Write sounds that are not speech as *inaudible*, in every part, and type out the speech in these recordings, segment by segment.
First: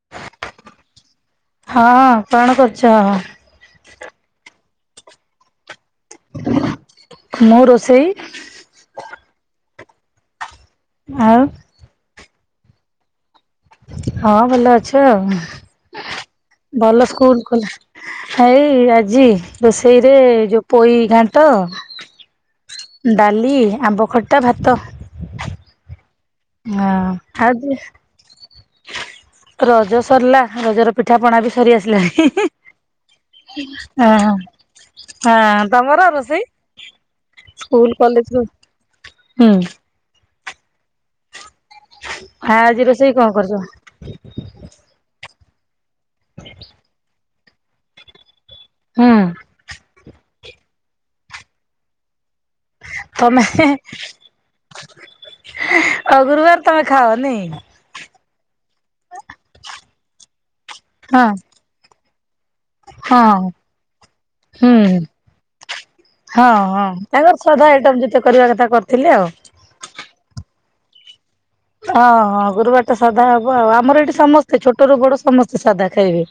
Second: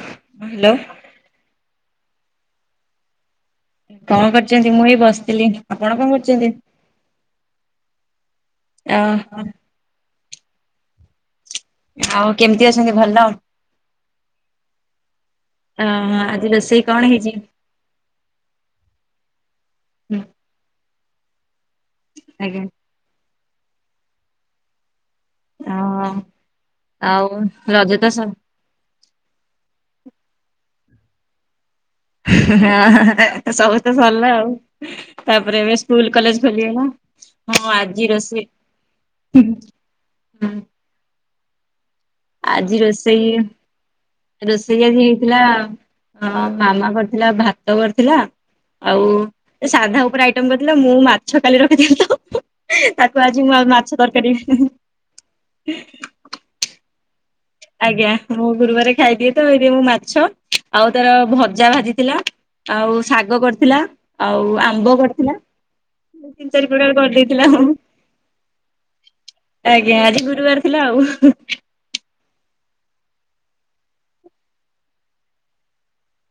ହଁ- ହାଲୋ। ହଁ କଣ କରୁଚ? କଣ କରୁଚନ୍ତି? ମୁଁ ଏଇ ବସିଥିଲି। ଆପଣ କଣ କରୁଚନ୍ତି? ମୁଁ ରୋଷେଇ ଅ- ହୋ। ଆଉ ଆଉ କେମିତି ଅଛନ୍ତି ଭଲ? ହଁ ଭଲ ଅଛୁ ଆଉ। ଅ ଆଜି ରୋଷେଇ କଣ ଭଲ ହେଇଛି? ସ୍କୁଲ୍ ଖୋଲା ହେଇ ଆଜି ରୋଷେଇରେ ଯଉ ପୋଇ ଘାଣ୍ଟ ଆଜ୍ଞା। ଡାଲି, ଆମ୍ବ ଖଟା, ଭାତ। ଓହୋ ଆଉ ରଜ ତ ସର୍ ରଜ ସରିଲା ରଜର ପିଠା ପଣା ବି ସରି ଆସିଲାଣି। ହିଁ -ହିଁ -ହାଁ -ସବୁ ତ ସରିଲା ହଁ ଆଉ ହଁ ତାପରେ ଏବେ ତମର ସ୍କୁଲ କଲେଜ୍ ରୋଷେଇ ଖୋଲିଗଲା। ହଁ ସ୍କୁଲ ଆଜି କଲେଜ ରୋଷେ ହୁଁ। ହୁଁ। ଆଜି ରୋଷେଇ ରୋଷେଇ ଆଜି ହେଇଥିଲା ଅଁ-ମାମା କରିଥିଲା ଭାତ କରିଥିଲା ଆଉ ହୁଁ ଏ ସାଧା ଉପରେ ଆଇଟମ୍ କରିଥିଲା ମୁଁ ମାଛ କାଲି ରଖିଥିଲି ତ ତାକୁ ତମେ ଆଜି ମୁଁ ଆଉ ମାଛ ତରକାରୀ ଆଉ ଗୁରୁବାର୍ ତମେ ଖାଅ ନେଇଁ? ଆଜ୍ଞା ମୁଁ ଗୁରୁବାରେ ଖାଇଦିଏ ତ ହେଇତି ପାଇଁ ମୁଁ ମାଛ ଆଉ ତାର ହଁ ଭଜା ଭାଜିଥିଲା ଆଉ ଶାଗ ହଁ କରିଥିଲା ଆଉ ହୁଁ ଆମ୍ବ କରିଥିଲା ତିନି ହଁ- ଚାରି ହଁ ପ୍ରକାର ତାଙ୍କର କରିଦେଇଥିଲା ଆଉ ସାଧା ଆଇଟମ୍ ଯେତେ କରିବା କଥା କରିଥିଲେ ଆଉ। ଆଜ୍ଞା ଆଜି ଗୁରୁବାର୍ ଥିଲା ଆଉ। ହଁ -ହଁ-‌ହଁ ଗୁରୁବାର୍ ତ ସାଧା ହବ ଆଉ ଆମର ଏଇଠି ସମସ୍ତେ ଛୋଟରୁୁ ବଡ ସମସ୍ତେ ସାଧା ଖାଇବେ।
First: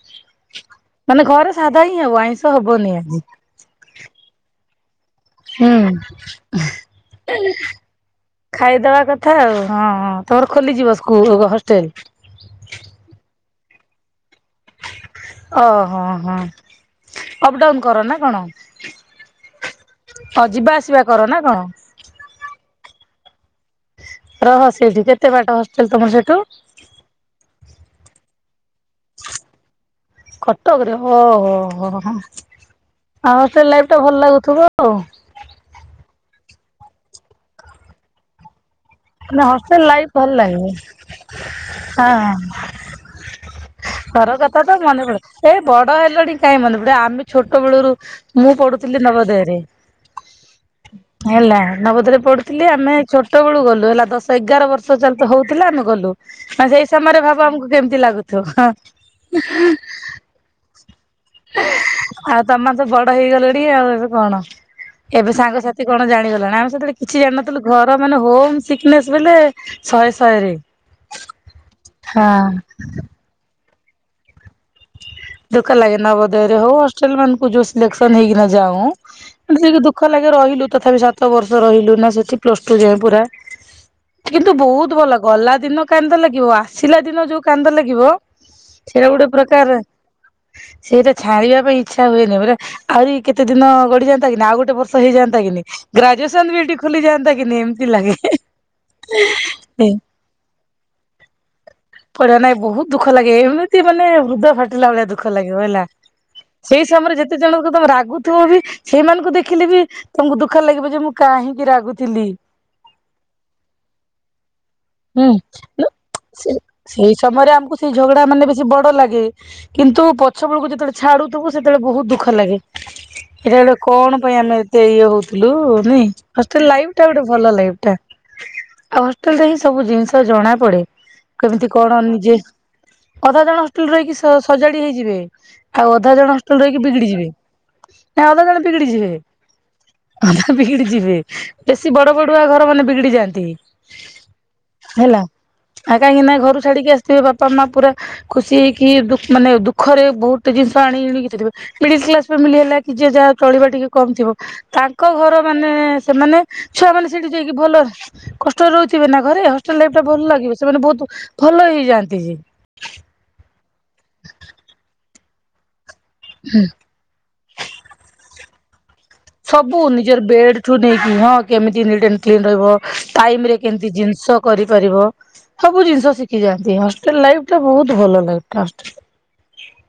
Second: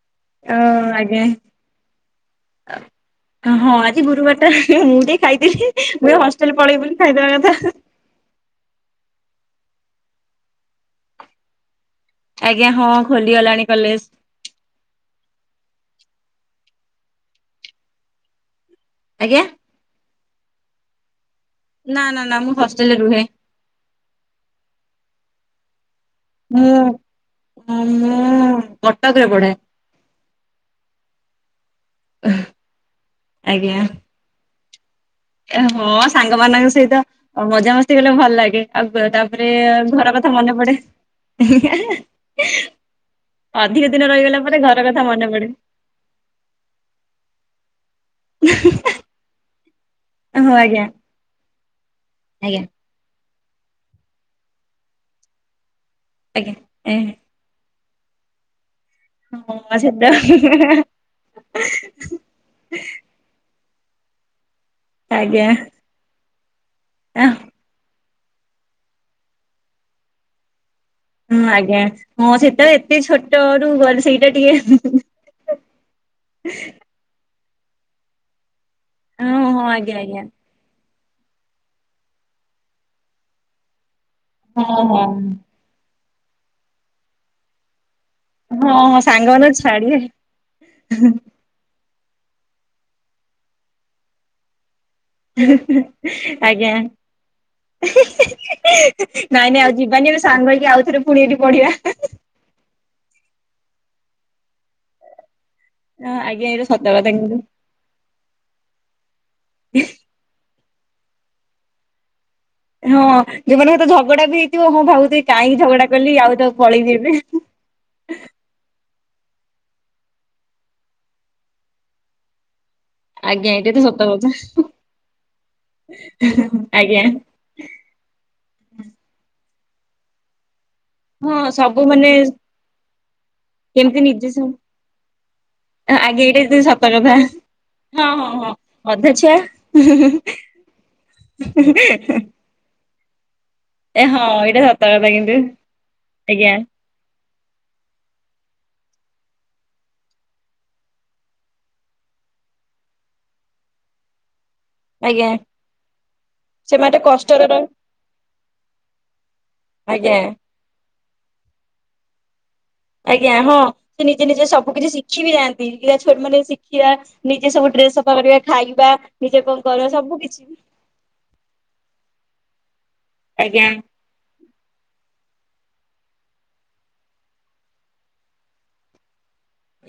ଅ ଆଜ୍ଞା। ମାନେ ଘରେ ସାଧା ହିଁ ହବ ଆଇଁଷ ହବନି ଆଜି। ହଁ ଆଜି ଗୁରୁବାର୍ ଟା ମୁଁ ଟିକେ ଖାଇଦେଲି ହୁଁ। ମୁଁ ଏ ହଷ୍ଟେଲେ ପଳେଇବି ବୋଲି ଖାଇଦବା କଥା। ଖାଇଦବା କଥା ଆଉ ହଁ- ହଁ ତମର ଖୋଲିଯିବ ସ୍କୁ -ହଷ୍ଟେଲ୍? ଆଜ୍ଞା ହଁ ଖୋଲିଗଲାଣି କଲେଜ୍। ଓହୋ- ହଁ ଅପ୍ ଡାଉନ୍ କର ନା କଣ? ଆଜ୍ଞା। ଅ- ଯିବା ଆସିବା କର ନା କଣ? ନା -ନା -ନା ମୁଁ ହଷ୍ଟେଲରେ ରୁହେ। ରହ ସେଇଠି କେତେ ବାଟା ହଷ୍ଟେଲ ତମର ସେଠୁ? ମୁଁ ମୁଁ କଟକରେ ପଢେ। କଟକରେ ଓହୋ ହୋ ହଁ ଆଉ ସେ ଆଜ୍ଞା। ଲାଇଫଟା ଭଲ ଲାଗୁଥିବ ଆଉ। ହଁ ସାଙ୍ଗମାନଙ୍କ ସହିତ ମଜାମସ୍ତି କଲେ ଭଲ ଲାଗେ। ଆଉ ନା ତାପରେ ହଷ୍ଟେଲ ଲାଇଫ ଘର ଭଲ କଥା ମନେ ଲାଗେ ପଡେ। ହଁ। ଅଧିକ ଦିନ ରହିଗଲା ପରେ ଘର କଥା ମନେ ପଡେ। ବଡ ହେଲଣି କାଇଁ ମନେପଡିବ ଆମେ ଛୋଟ ବେଳରୁ ମୁଁ ପଢୁଥିଲି ନବୋଦୟରେ ହଁ ଆଜ୍ଞା ହେଲା ନବୋଦୟରେ ଆଜ୍ଞା ପଢୁଥିଲି ଆମେ ଛୋଟ ବେଳୁ ଗଲୁ ହେଲା ଦଶ ଏଗାର ବର୍ଷ ଚାଲ ତ ହଉଥିଲା ଆମେ ଗଲୁ ଆଜ୍ଞା ମ ସେଇ ସମୟରେ ଭାବ ଆମକୁ କେମତି ଲାଗୁଥିବ ହଁ। ହଁ ସେଟା ଆଉ ତମ ତ ବଡ ହେଇଗଲଣି ଆଉ ଏବେ କଣ ଏବେ ଆଜ୍ଞା ସାଙ୍ଗସା ସେ କଣ ଜାଣିଗଲାଣି ଆମେ ସେତେବେଳେ କିଛି ଜାଣିନଥିଲୁ ଘର ମାନେ ହୋମ ସିକନେସ୍ ବେଲେ ଶହେ ଶହେରେ। ହୁଁ ଆଜ୍ଞା ହଁ ସେତେବେଳେ ଏତେ ଛୋଟ ରୁ ଗଲେ ସେଇଟା ଟିକେ ଧୋକ ଲାଗେ ନବୋଦୟରେ ହଉ ହଷ୍ଟେଲ ମାନଙ୍କୁ ଯୋଉ ସିଲେକ୍ସନ ହେଇକିନା ଯାଉଁ ହଁ ମତେ ହଁ ଟିକେ ଆଜ୍ଞା ଦୁଃଖ ଆଜ୍ଞା ଲାଗେ ରହିଲୁ ତଥାପି ସା ସାତ ବର୍ଷ ରହିଲୁ ନା ସେଠି ପ୍ଲସ ଟୁ ଯାଏ ପୁରା କିନ୍ତୁ ହଁ ବହୁତ ହଁ ଭଲ ଗଲା ଦିନ କାନ୍ଦ ଲାଗିବ ଆସିଲା ଦିନ ଯୋଉ କାନ୍ଦ ଲାଗିବ ହଁ ହଁ ସେଇଟା ଗୋଟେ ସାଙ୍ଗମାନଙ୍କୁ ପ୍ରକାର। ଛାଡିବେ ସେଇଟା ଛାଡ଼ିବା ପାଇଁ ଇଚ୍ଛା ହୁଏନି ପରା ଆହୁରି କେତେ ଦିନ ଗଡ଼ିଯାନ୍ତା କି ନା ଆଉ ଗୋଟେ ବ ତ ହେଇଯାଆନ୍ତା କିିନି ଗ୍ରାଜୁଏସନ ବି ଆଜ୍ଞା ଏଠି ଖୋଲିଯାଆନ୍ତା କିିନି ଏମତି ଲାଗେ। ନାଇଁ ନାଇଁ ଆଉ ଯିବାନି ଏବେ ସାଙ୍ଗ ହେକି ଆଉ ଥରେ ପୁଣି ଏଠି ପଢିବା। ପଢ଼ା ନାଇ ବହୁତ ଦୁଃଖ ଲାଗେ ଏମିତି ମାନେ ହୃଦୟ ଫାଟିଲା ଭଳିଆ ଦୁଃଖ ଲାଗିବ ହେଲା ଆଜ୍ଞା ଏଇଟା ସତ ସେଇ କଥା ସମୟରେ କିନ୍ତୁ ଯେତେ ଜଣ ତମେ ରାଗୁଥିବ ବି ସେଇମାନଙ୍କୁ ଦେଖିଲି ବି ତମକୁ ଦୁଃଖ ଲାଗିବ ଯେ ମୁଁ କାହିଁକି ରାଗୁଥିଲି। ହଁ ଯୋଉମାନଙ୍କ ସହିତ ଝଗଡା ବି ହେଇଥିବ ହଁ ଭାବୁଥିବି ହୁଁ କାହିଁକି ଝଗଡା କଲି ଆଉ ତ ସେ ପଳେଇବି ସେଇ ଏବେ। ସମୟରେ ଆମକୁ ସେଇ ଝଗଡା ମାନେ ବେଶୀ ବଡ ଲାଗେ କିନ୍ତୁ ପଛ ବେଳକୁ ଯେତେବେଳେ ଛାଡୁଥିବୁ ସେତେବେଳେ ବହୁତ ଦୁଃଖ ଲାଗେ। ଆଜ୍ଞା ଏଇଟା ଏଇଟା ଗୋଟେ ତ ସତ କଣ କଥା ପାଇଁ ଆମେ ଏତେ ଇଏ ହଉଥିଲୁାଇ ଆଜ୍ଞା। ଲାଇଟା ଗୋଟେ ଭଲ ଲାଗ ଟା ଆଉ ହଷ୍ଟେଲ ରେ ହିଁ ସବୁ ଜିନିଷ ଜଣା ପଡେ ହଁ କେମିତି ସବୁ କଣ ମାନେ ନିଜେ ଅଧା ଜଣ ହଷ୍ଟେଲରେ କେମିତି ରହିକି ନିଜେ ସବୁ ସଜାଡି ହେଇଯିବେ ଆଉ ଅଧା ଆଜ୍ଞା ଜଣ ଏଇଟା ତ ହଷ୍ଟେଲ ସତ ରହିକି କଥା। ବିଗିଡ଼ିଯିବେ ହଁ ନା ହଁ ଅଧା ହଁ ଜଣେ ବିଗିଡି ଅଧା ଯିବେ ଛୁଆ ଅଧା ବିଗିଡି ଯିବେ ବେଶୀ ବଡ ବଡ ପଆ ଘର ମାନେ ବିଗିଡି ଯାଆନ୍ତି ଏ ହଁ ଏଇଟା କଥା ହେଲା କିନ୍ତୁ ଆଉ କାହିଁକି ନା ଆଜ୍ଞା। ଘରୁ ଛାଡିକି ଆସିଥିବେ ବାପା ମା ପୁରା ଖୁସି ହେଇକି ଦ ମାନେ ଦୁଃଖରେ ବହୁତ ଜିନିଷ ଆଣି ଆଣିଥିବେ ମିଡିଲ କ୍ସ ମିିଲଳି ହେଲା କି ଯଏ ଯାହା ଚଳିବା ଟିକେ କମ ଥିବ ତାଙ୍କ ଆଜ୍ଞା ଘର ମାନେ ସେମାନେ ଛୁଆ ସେମାନେ ମାନେ ସେଇଠି କଷ୍ଟରେ ଯାଇକି ରହି ଭଲ କଷ୍ଟରେ ରହୁଥିବେ ନା ଘରେ ହଷ୍ଟେଲ ଲାଇଫ ଟା ଆଜ୍ଞା ଭଲ ଲାଗିବ ସେମାନେ ବହୁତ ଭଲ ହେଇଯାଆନ୍ତି ଯେ ଆଜ୍ଞା ହଁ ସେ ନିଜେ ନିଜେ ସବୁ କିଛି ଶିଖି ବି ଯାଆନ୍ତି ଛୋଟ ମାନେ ଶିଖିବା ନିଜେ ସବୁ ଡ୍ରେସ ଅପ୍ କରିବା ଖାଇବା ନିଜେ କଣ ସବୁ କରିବା ନିଜର କିଛି ବେଡ ଠୁ ନେଇକି ହଁ କେମତି ନିଟ୍ ଆଣ୍ଡ କ୍ଲିନ ରହିବ ଟାଇମ ରେ ଆଜ୍ଞା। କେମିତି ଜିନିଷ କରିପାରିବ ସବୁ ଜିନିଷ ଶିଖି ଯାଆନ୍ତି ହଷ୍ଟେଲ ଲାଇଫ ଟା ବହୁତ ଭଲ ଲାଇଫ ଟା ହେଲ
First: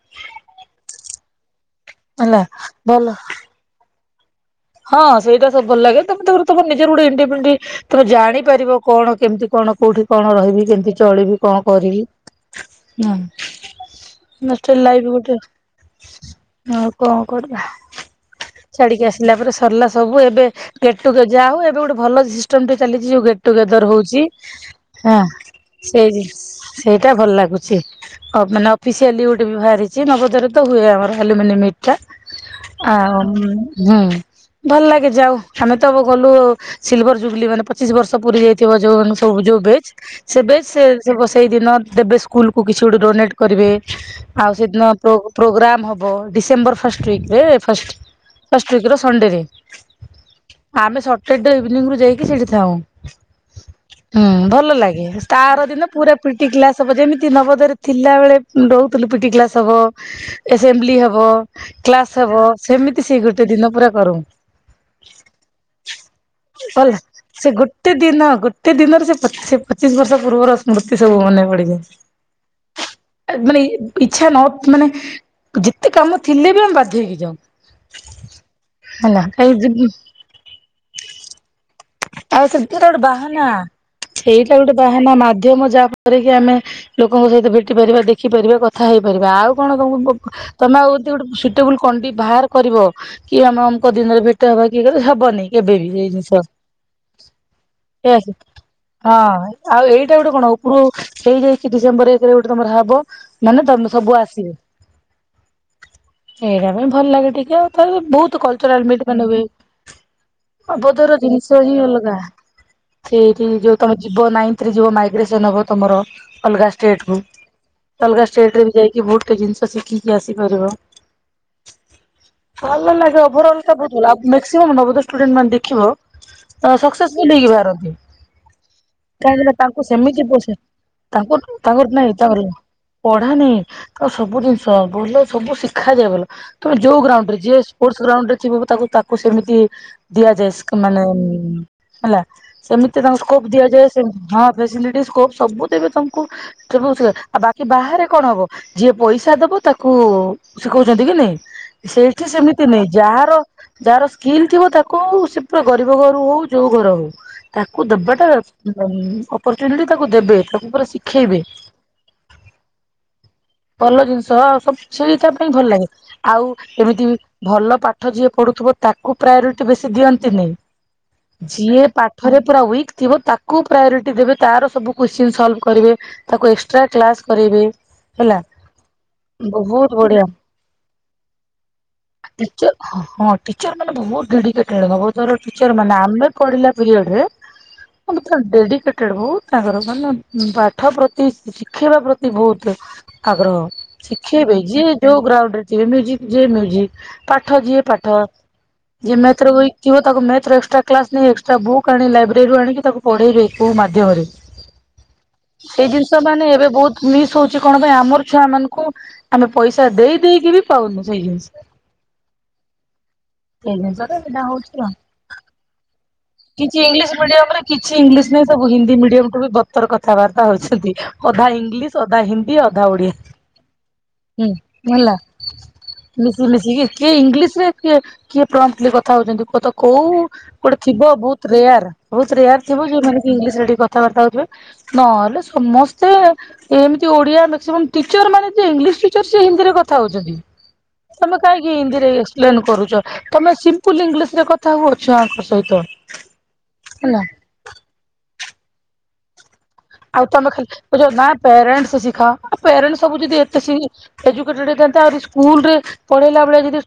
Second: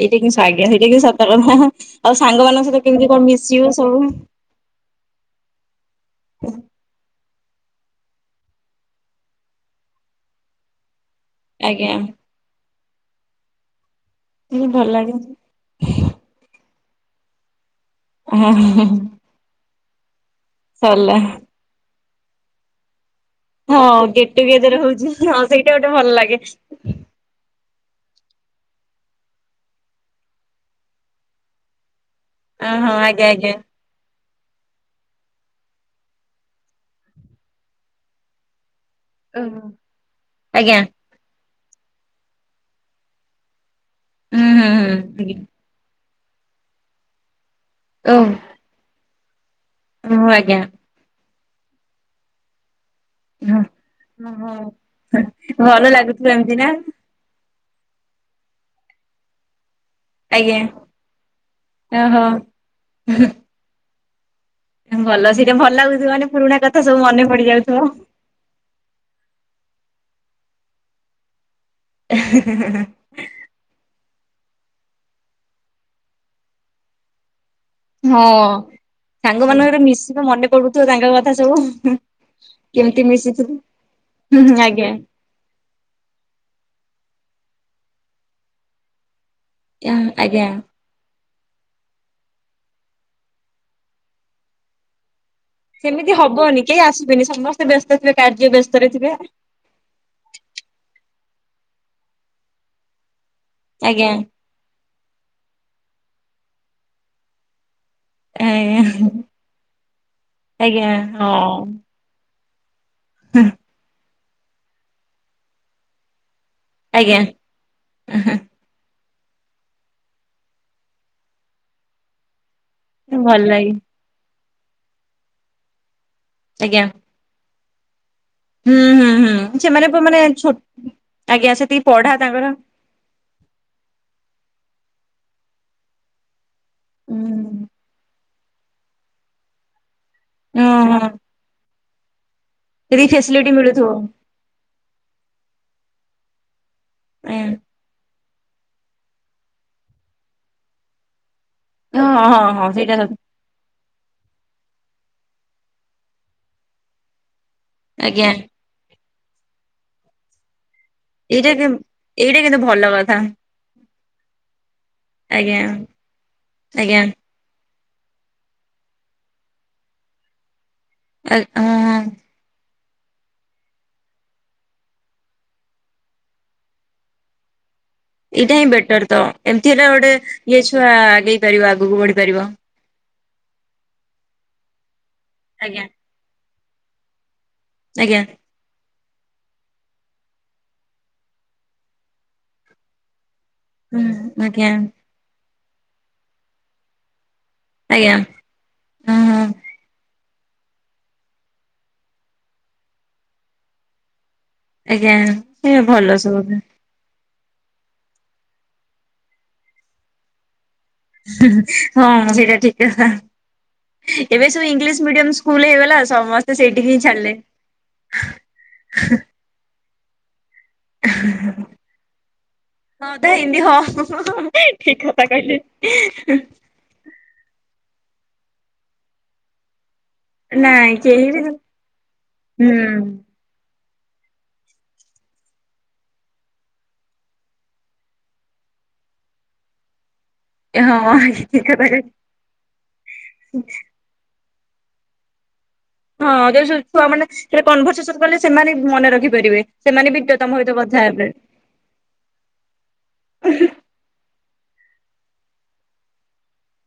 ଏଇଟା କି ସ୍ଵାଗ୍ତ ସେଇଟା କି ସତର୍କତା ଆଉ ହେଲା ସାଙ୍ଗମାନଙ୍କ ସହିତ କେମିତି ଭଲ କଣ ମିଶିବ ସବୁ ହଁ ସେଇଟା ସ ଭ ଲାଗେ ତମେ ତମ ନିଜର ଗୋଟେଇଣ୍ଡି ତମ ଜାଣିପାରିବ କଣ କେମିତି କଣ କୋଉଠି କଣ ରହିବି କେମିତି ଚଳିବି କଣ ଆଜ୍ଞା କରିବି ଏମିତି ଭଲ ହଁଷ୍ଟାଇ ଲାଗେ ଗୋଟେ ଆଉ କଣ କରିବା ହଁ ଛାଡିକି ଆସିଲା ପରେ ସରିଲା ସବୁ ଏବେ ଗେଟୁ ସରିଲା ଯାହା ହଉ ଏବେ ଗୋଟେ ଭଲ ସିଷ୍ଟମ ଟେ ଚାଲିଛି ଯୋଉ ଟୁଗେଦର ହଁ ହଉଛିଁ ଗେଟ୍ ଟୁଗେଦର ହଉଛି ହଁ ସେଇଟା ଗୋଟେ ଭଲ ଲାଗେ ସେ ଟା ଭଲ ଲାଗୁଛି ମାନେ ଅଫିସିଆଲିଟେ ବି ବାହାରିଛି ନବଦରେ ତ ହୁଏ ଆମର ଆଲୁମିନିୟମ୍ ତ ଅ ଆ ହଁ ଆଜ୍ଞା ଆଜ୍ଞା ହୁଁ। ଭଲ ଲାଗେ ଯାଉ ଆମେ ତ ଗଲୁ ସିଲଭର ଜୁବଲି ମାନେ ପଚିଶ ବର୍ଷ ପୁରି ଯାଇଥିବ ଯୋଉଁ ସବୁ ଯୋଉଁ ବ୍ୟାଚ ସେ ବ୍ୟାଚ ଆଜ୍ଞା ସେ ସେଇ ଦିନ ଦେବେ ସ୍କୁଲକୁୁ କିଛି ଗୋଟେ ଡୋନେଟ କରିବେ ହୁଁ ଆଉ ସେଦିନ ହୁଁ ହୁଁ ପ୍ରୋଗ୍ରାମ ହବ ଡିସେମ୍ବର ଫାଷ୍ଟ ୱିକ ରେ ଫଷ୍ଟ *unintelligible* ଫାଷ୍ଟ ୱିକ୍ ର ସଣ୍ଡେ ରେ। ହୁ ଆଜ୍ଞା। ଆମେ ସଟରଡେ ଇଭିନିଂରୁୁ ଯାଇକି ସେଠି ଥାଉ। ହଁ ହୁଁ ହଁ ଭଲ ଲାଗେ ତାର ଦିନ ଭଲ ପୁରା ଲାଗୁଥିବ ଏମିତି ନା ପିଟିକଲାସ ହବ ଯେମିତି ନବଦୟ ରେ ଥିଲା ବେଳେ ରହୁଥିଲୁ ପିଟି କ୍ଲାସ ହବ। ଆଜ୍ଞା ଏସେମ୍ବଲି ହବ ଓହୋ କ୍ଲାସ ହବ ସେମିତି ସେ ଗୋଟେ ଦିନ ପୁରା କରୁ ଭଲ ସେଇଟା ଭଲ ଲାଗୁଥିବ ମାନେ ପୁରୁଣା କଥା ହେଲା ସବୁ ମନେ ପଡିଯାଉଥିବ। *unintelligible* ସେ ଦିନରେ ସେ ପଚିଶ ବର୍ଷ ପୂର୍ବର ସ୍ମୃତି ସବୁ ମନେ ପଡିଯାଏ। ଜ ମାନେ ଇଚ୍ଛା ନ ମାନେ ଯେତେ କାମ ଥିଲେ ବି ଆମେ ବାଧ୍ୟ ହେଇକି ଯାଉ। ହଁ ହେଲା ସାଙ୍ଗ କାଇଁ ମାନଙ୍କ ଯିବି ମିଶିକି ମନେ କରୁଥିବ ତାଙ୍କ କଥା ସବୁ ଆଉ ସେ ଗୋଟେ କେମିତି ବାହାନା ମିଶିଥିଲୁ ହୁଁ ସେଇଟା ହୁଁ ଗୋଟେ ଆଜ୍ଞା ବାହାନା ମାଧ୍ୟମ ଯାହା ଆମେ ଲୋକଙ୍କ ସହିତ ଭେଟି ପାରିବା ଦେଖିପାରିବା କଥା ହେଇପାରିବା ଆଉ କଣ ଆଁ ତମ ଆଜ୍ଞା। ତମେ ଆଉ ଗୋଟେ ଟେବଲ କଣ୍ ବାହାର କରିବ କି ଆମେ ଆମ ଦିନରେ ଭେଟ ହବା କିଏ ହେବନି କେବେ ବିି ସେମିତି ସେଇ ଜିନିଷ ହବନି କେହି ଆସିବେନି ସମସ୍ତେ ବ୍ୟସ୍ତ ଥିବେ ହଁ କାର୍ଯ୍ୟ ବ୍ୟସ୍ତ ରେଥିବେ ଆଉ ଏଇଟା ଗୋଟେ କଣ ଉପରୁ ହେଇଯାଇକି ଡିସେମ୍ବର ଏଇ ଗୋଟେ ତମର ହବ ମାନ ତମେ ଆଜ୍ଞା। ସବୁ ଆସିବ ଏଇଟା ପାଇଁ ଭଲ ଲାଗେ ଟିକେ ଆଉ ତ ବହୁତ ଆଜ୍ଞା କଲଚରାଲ ମି ମାନେ ହୁଏ ଆଜ୍ଞା ଆବୋଧର ଜିନ ହଁ ସେଠି ଯୋଉ ତମ ଯିବ ନାଇନରେ ଯ ମାଇଗ୍ରେସନ ହବ ତମର ଅଲଗା ଷ୍ଟେଟ କୁ ଆଜ୍ଞା। ଅଲଗା ଷ୍ଟେଟ ରେ ବି ଯାଇକି ବହୁତ ଜିନିଷ ଶିଖିକି ଆସିପାରିବ, ଭଲ ଲାଗିବ ଭଲ ଓଭରାଲ ଲାଗେ ଟା ମାକ୍ସିମମ ନୋବଦୋୟ ଷ୍ଟୁଡେଣ୍ଟ ମାନେ ଦେଖିବ ଆଜ୍ଞା ସକ୍ସେସଫୁଲ ହେଇକି ବାହାରନ୍ତି। ହୁଁ ହୁଁ କାହିଁକି ହୁଁ ତାଙ୍କୁ ସେମାନେ ପ ମାନେ ସେମିତି ପଛେ ଛୋ ତାଙ୍କୁ ଆଜ୍ଞା ସେତିକି ତାଙ୍କ ନାଇଁ ପଢା ତା ତାଙ୍କର ପଢ଼ା ନାଇଁ ତାଙ୍କୁ ସବୁ ଜିନିଷ ଭଲ ସବୁ ଶିଖାଯାଏ ଭଲ। ତମେ ଯୋଉ ଉଁ ଗ୍ରାଉଣ୍ଡ ରେ ଯିଏ ସ୍ପୋର୍ଟସ ଗ୍ରାଉଣ୍ଡ ରେ ଥିବ ତାକୁ ତାକୁ ସେମିତି ଦିଆଯାଏ। ହଁ ମାନେ ହଁ ହେଲା ସେମିତି ସେତିକି ତାଙ୍କୁ ସ୍କୋପ ଫେସିଲିଟି ଦିଆଯାଏ ମିଳୁଥିବ ସେମିତି ହଁ। ସେମିତି ସ୍କୋପ ସବୁ ଦେବେ ତମକୁ ଆଜ୍ଞା ବାକି ବାହାରେ କଣ ହବ ଯିଏ ପଇସା ଦବ ତାକୁ ସେ କହୁଛନ୍ତି କି ନାଇଁ? ସେଇଠି ହଁ ହଁ ସେମିତି ହଁ ନାହିଁ ସେଇଟା ସତ ଯାହାର ଯାହାର ସ୍କିଲ୍ ଥିବ ତାକୁ ସେ ପୁରା ଗରିବ ଘରୁ ହଉ ଯୋଉ ଘର ହଉ ତାକୁ ଆଜ୍ଞା ଦେବାଟା ଅପରଚୁନିଟି ତାକୁ ଦେବେ ତାକୁ ପୁରା ଶିଖେଇବେ ଏଇଟା ଏଇଟା କିନ୍ତୁ ଭଲ କଥା। ଭଲ ଜିନିଷ ଆଉ ସବୁ ସେଇ ତା ପାଇଁ ଆଜ୍ଞା ଭଲ ଲାଗେ ଆଉ ଆଜ୍ଞା ଏମିତି ଭଲ ପାଠ ଯିଏ ପଢ଼ୁଥିବ ତାକୁ ପ୍ରାୟୋରିଟି ବେଶୀ ଦିଅନ୍ତିନି? ଆ ଯିଏ ହଁ। ପାଠରେ ପୁରା ୱିକ୍ ଥିବ ତାକୁ ପ୍ରାୟୋରିଟି ଦେବେ ତାର ସବୁ କୁଶ୍ଚିନ୍ ସଲ୍ଭ କରିବେ। ତାକୁ ଏକ୍ସଟ୍ରା କ୍ଲାସ କରେଇବେ। ହେଲା ଏଇଟା ହିଁ ବେଟର ତ ଏମିତି ହେଲା ବହୁତ ଗୋଟେ ବଢିଆ ଇଏ ଛୁଆ ଆଗେଇ ପାରିବ ଆଗକୁ ବଢ଼ି ପାରିବ। ଟିଚର ହଁ ଟିଚର ମାନେ ବହୁତ ଡେଡିକେଟେଡ୍ ଆଜ୍ଞା ମାନେ ଆମେ ପଢ଼ିଲା ପିରିଅଡ଼ ରେ ଆଜ୍ଞା ହଁ ଡେଡିକେଟେଡ୍। ସେଟା ବହୁତ ଆଗ୍ରହ ମାନେ ପାଠ ପ୍ରତି ଶିଖିବା ପ୍ରତି ବହୁତ ଆଗ୍ରହ। ହୁଁ ଶିଖେଇବେ ଆଜ୍ଞା ଯିଏ ଯୋଉ ଗ୍ରାଉଣ୍ଡରେ ଥିବେ ମ୍ୟୁଜିକ ଯିଏ ମ୍ୟୁଜିକ। ପାଠ ଯିଏ ଆଜ୍ଞା ପାଠ ଯେ ହଁ ହଁ ମ୍ୟାଥରେ ୱିକ୍ ଥିବ ତାକୁ ମ୍ୟାଥ ର ଏକ୍ସଟ୍ରା କ୍ଲାସ ନେଇ ଏକ୍ସଟ୍ରା ବୁକ୍ ଆଣ ଲାଇବ୍ରେରିରୁ ଆଣିକି ତାକୁ ପଢ଼େଇବେ କୋଉ ମାଧ୍ୟମରେ। ଆଜ୍ଞା। ଏ ଏଇ ଭଲ ଜିନିଷ ସବୁ ମାନେ ଏବେ ବହୁତ ମିସ୍ ହଉଛି କଣ ପାଇଁ ଆମର ଛୁଆ ମାନଙ୍କୁ ଆମେ ପଇସା ଦେଇ ଦେଇକି ବି ପାଉନୁ। ସେଇ ଜିନିଷ ହଁ ସେଇଟା ଠିକ କଥା ସେଇ ଜିନିଷଟା ଏବେ ସେଇଟା ସବୁ ହଉଛି ଆଉ। ଇଂଲିଶ ମିଡିୟମ ସ୍କୁଲ ହେଇଗଲା। ସମସ୍ତେ। କିଛି ସେଇଠିକି ହିଁ ଇଂଲିଶ ଛାଡିଲେ। ମିଡିୟମ ରେ କିଛି ଇଂଲିଶ ନାଇଁ ସବୁ ହିନ୍ଦୀ ମିଡିୟମଠୁ ବି ବତର କଥାବାର୍ତ୍ତା ହଉଛନ୍ତି। ଅଧା ଇଂଲିଶ ଅଧା ହିନ୍ଦୀ ଅଧା ହଁ ଓଡ଼ିଆ ହିନ୍ଦୀ ହଁ ହଁ ଠିକ ହେଲା। କଥା କହିଲେ। ମିଶି ମିଶିକି କିଏ ଇଂଲିଶ ରେ କିଏ କିଏ ପ୍ରମ୍ପଟ୍ଲିକଥା ହଉଛନ୍ତି କୁ ତ କୋଉ ନାଇଁ। ହ କେହି ବି ବହୁତ ରେୟାର ବହୁତ ରେୟାର ହୁଁ ଥିବ ଯଉମାନେ ଇଂଲିଶ ରେ ଟିକେ କଥାବାର୍ତା ହଉଥିବେ। ନହେଲେ ସମସ୍ତେ ଏମିତି ଓଡ଼ିଆ ମାକ୍ସିମମ୍ ଟିଚର ମାନେ ଯିଏ ଇଂଲିଶ ଟିଚର ସେ ହିନ୍ଦୀ ରେ କଥା ହଉଛନ୍ତି। ହଁ ତମେ ଠିକ କାହିଁକି କଥା ହିନ୍ଦୀ କହିଲେ। ରେ କରୁଛ ତମେ ସିମ୍ପଲ ଇଂଲିଶ ରେ କଥା ହୁଅ ଛୁଆଙ୍କ ସହିତ। ହଁ ଯୁ ଛୁଆ ହେଲା। ମାନେ ସେ କନଭରସେସନ କଲେ ସେମାନେ ମନେ ରଖିପାରିବେ। ସେମାନେ ବି ଆଉ ତମ ତମେ ସହିତ ଖାଲି କଥା ହେବେ। ପ୍ୟାରେଣ୍ଟ ଶିଖା ପ୍ୟାରେଣ୍ଟ ସବୁ ଯଦି ଏତେ ଶିଖେ ଏଜୁକେଟେଡ ହେଇଥାନ୍ତା ଆହୁରି ସ୍କୁଲ ରେ ପଢ଼େଇଲା ବେଳେ ଯଦି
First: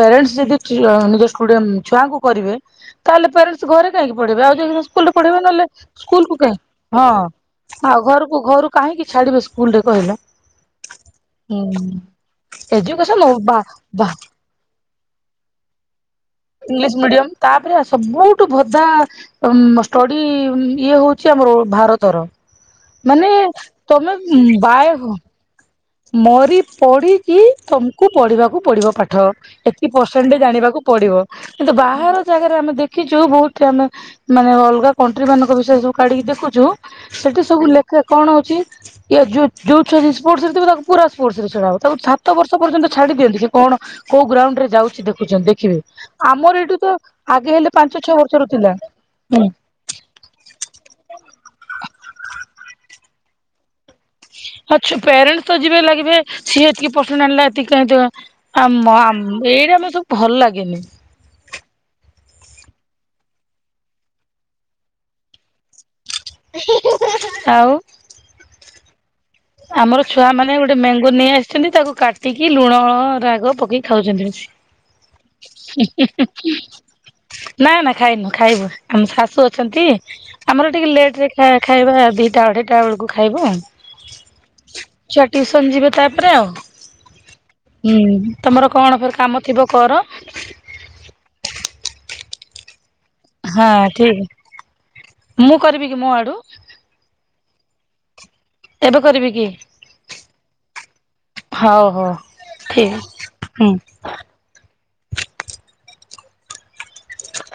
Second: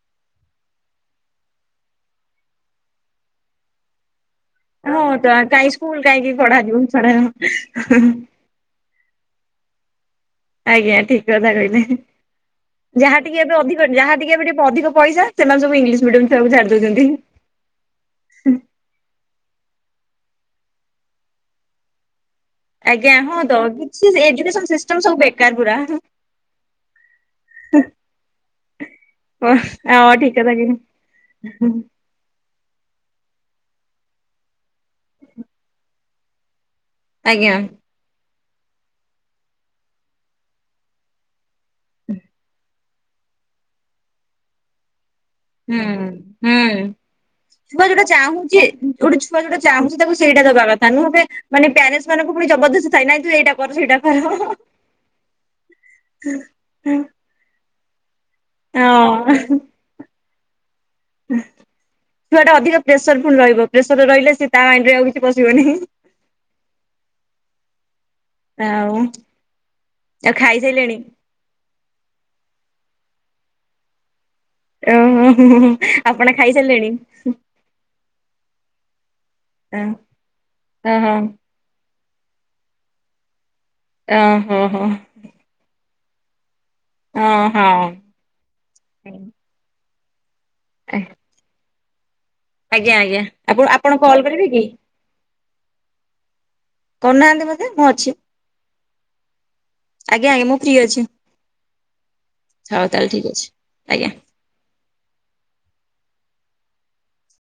ପ୍ୟାରେଣ୍ଟସ୍ ଯଦି ନିଜ ଛୁଆଙ୍କୁ କରିବେ ତାହେଲେ ପ୍ୟାରେଣ୍ଟସ୍ ଘରେ କାହିଁକି ପଢ଼େଇବେ ଆଉ ଯଦି ହଁ ସ୍କୁଲରେ ତ ପଢ଼େଇବେ କାହିଁ ନହେଲେ ସ୍କୁଲ କାହିଁକି ପଢାଯିବ ହଁ ଛଡା ଆଉ ଘରକୁ ଘରୁ କାହିଁକି ଛାଡିବେ ସ୍କୁଲ ରେ କହିଲ? ଆଜ୍ଞା ଠିକ କଥା ହୁଁ କହିଲେ ଯାହା ଏଜୁକେସନ ଟିକେ ଏବେ ବା ଅଧିକ ବା ଯାହା ଟିକେ ଏବେ ଟିକେ ଅଧିକ ପଇସା ସେମାନେ ସବୁ ଇଂଲିଶ ମି ଇଂଲିଶ ମିଡ଼ିୟମ୍। ତାପରେ ସବୁଠୁ ବଧା ଷ୍ଟଡି ଇଏ ହଉଛି ଆମର ଭାରତର। ଆଜ୍ଞା ମାନେ ହଁ ତ କି ତମେ ଏଜୁକେସନ ବାଏ ସିଷ୍ଟମ ସବୁ ବେକାର ପୁରା। ମରି ପଢ଼ିକି ତମକୁ ପଢ଼ିବାକୁ ପଡ଼ିବ ପାଠ। ଏତକି ହଁ ଠିକ ପରସେଣ୍ଟେଜ କଥା କହିଲେ ଆଣିବାକୁ ପଡିବ କିନ୍ତୁ ବାହାର ବହୁତ୍ ଜାଗାରେ ଆମେ ଦେଖିଛୁ ବହୁତ ଆମେ ମାନେ ଅଲଗା କଣ୍ଟ୍ରି ମାନଙ୍କ ବିଷୟ ସବୁ କାଢିକି ଦେଖୁଛୁ। ସେଠି ଆଜ୍ଞା ସବୁ ଲେଖେ କଣ ହଉଛି ଯଉ ଯୋଉ ଛୁଆ ସ୍ପୋର୍ଟସରେ ଥିବ ତାକୁ ପୁରା ସ୍ପୋର୍ଟସରେ ଛଡା ହବ। ତାକୁ ସାତ ବର୍ଷ ପର୍ଯ୍ୟନ୍ତ ଛାଡି ଦିଅନ୍ତି କି କଣ କୋଉ ଗ୍ରାଉଣ୍ଡରେ ଯାଉଛି ଦେଖୁଛନ୍ତି। ଦେଖିବ ହୁଁ ଆମର ଏଇଠୁ ହୁଁ। ତ ଆଗେ ହେଲେ ଛୁଆ ଯୋଉଟା ପାଞ୍ଚ ଛଅ ବର୍ଷର ଚାହୁଁଛି ପିଲା। ଗୋଟେ ଛୁଆ ଯୋଉଟା ଚାହୁଁଛି ତାକୁ ସେଇଟା ଦବା କଥା ନୁହଁ ଏବେ ମାନେ ପ୍ୟାରେଣ୍ଟ ମାନଙ୍କୁ ପୁଣି ଜବରଦସ୍ ଏ ନାଇ ତୁ ଏଇଟା କର ସେଇଟା। କର। ଆଛ ପ୍ୟାରେଣ୍ଟସ ତ ଯିବେ ଲାଗିବେ ସିଏ ଏତିକି ପର୍ସେଣ୍ଟ ଆଣିଲା ଏତିକି କାହିଁ। ଆମ ହଁ। ଆମ ଏଇଟା ଆମେ ସବୁ ଭଲ ଲାଗେନି। ଛୁଆଟା ଅଧିକ ପ୍ରେସର ଫୁଲ ରହିବ, ପ୍ରେସର ରହିଲେ ସ ସେ ତା ମାଇଣ୍ଡରେ ଆଉ କିଛି ପଶିବନି। ଆଉ। ଆଉ। ଆମର ଛୁଆ ଆଉ ମାନେ ଗୋଟେ ଖାଇସାରିଲେଣି ମ୍ୟାଙ୍ଗୋ ନେଇ ଆସିଛନ୍ତି ତାକୁ କାଟି କାଟିକି ଲୁଣ ରାଗ ପକେଇ ଖାଉଛନ୍ତି। ଓ ହ ଆପଣ ଖାଇ ସାରିଲେଣି। ନା ନା ଖାଇନୁ ଖାଇବୁ ଆମ ଶାଶୁ ଅଛନ୍ତି ଆମର ଟିକେ ଓହୋ ଲେଟରେ ଖା ଖାଇବା ଦିଇଟା ଅଢ଼େଇଟା ବେଳକୁ ଖାଇବ। ଅ ହ ହଁ। ଛୁଆ ଟିଉସନ ଯିବେ ତାପରେ ଆଉ ଓହୋ ହୁଁ। ତମର କଣ ଫେରେ କାମ ଥିବ କର। *inaudible* ଆଜ୍ଞା ଆଜ୍ଞା। ହଁ ଆପଣ ଆପଣ କଲ୍ କରିବେ କି ଠିକ ମୁଁ କରିବି କି ମୋ ଆଡୁ। କରୁନାହାନ୍ତି ମତେ ମୁଁ ଅଛି। ଏବେ କରିବି କି ଆଜ୍ଞା ଆଜ୍ଞା ମୁଁ ଫ୍ରି ଅଛି। ହଉ ହଉ ହଉ ତାହେଲେ ଠିକ ଅଛି ହୁଁ। ଆଜ୍ଞା।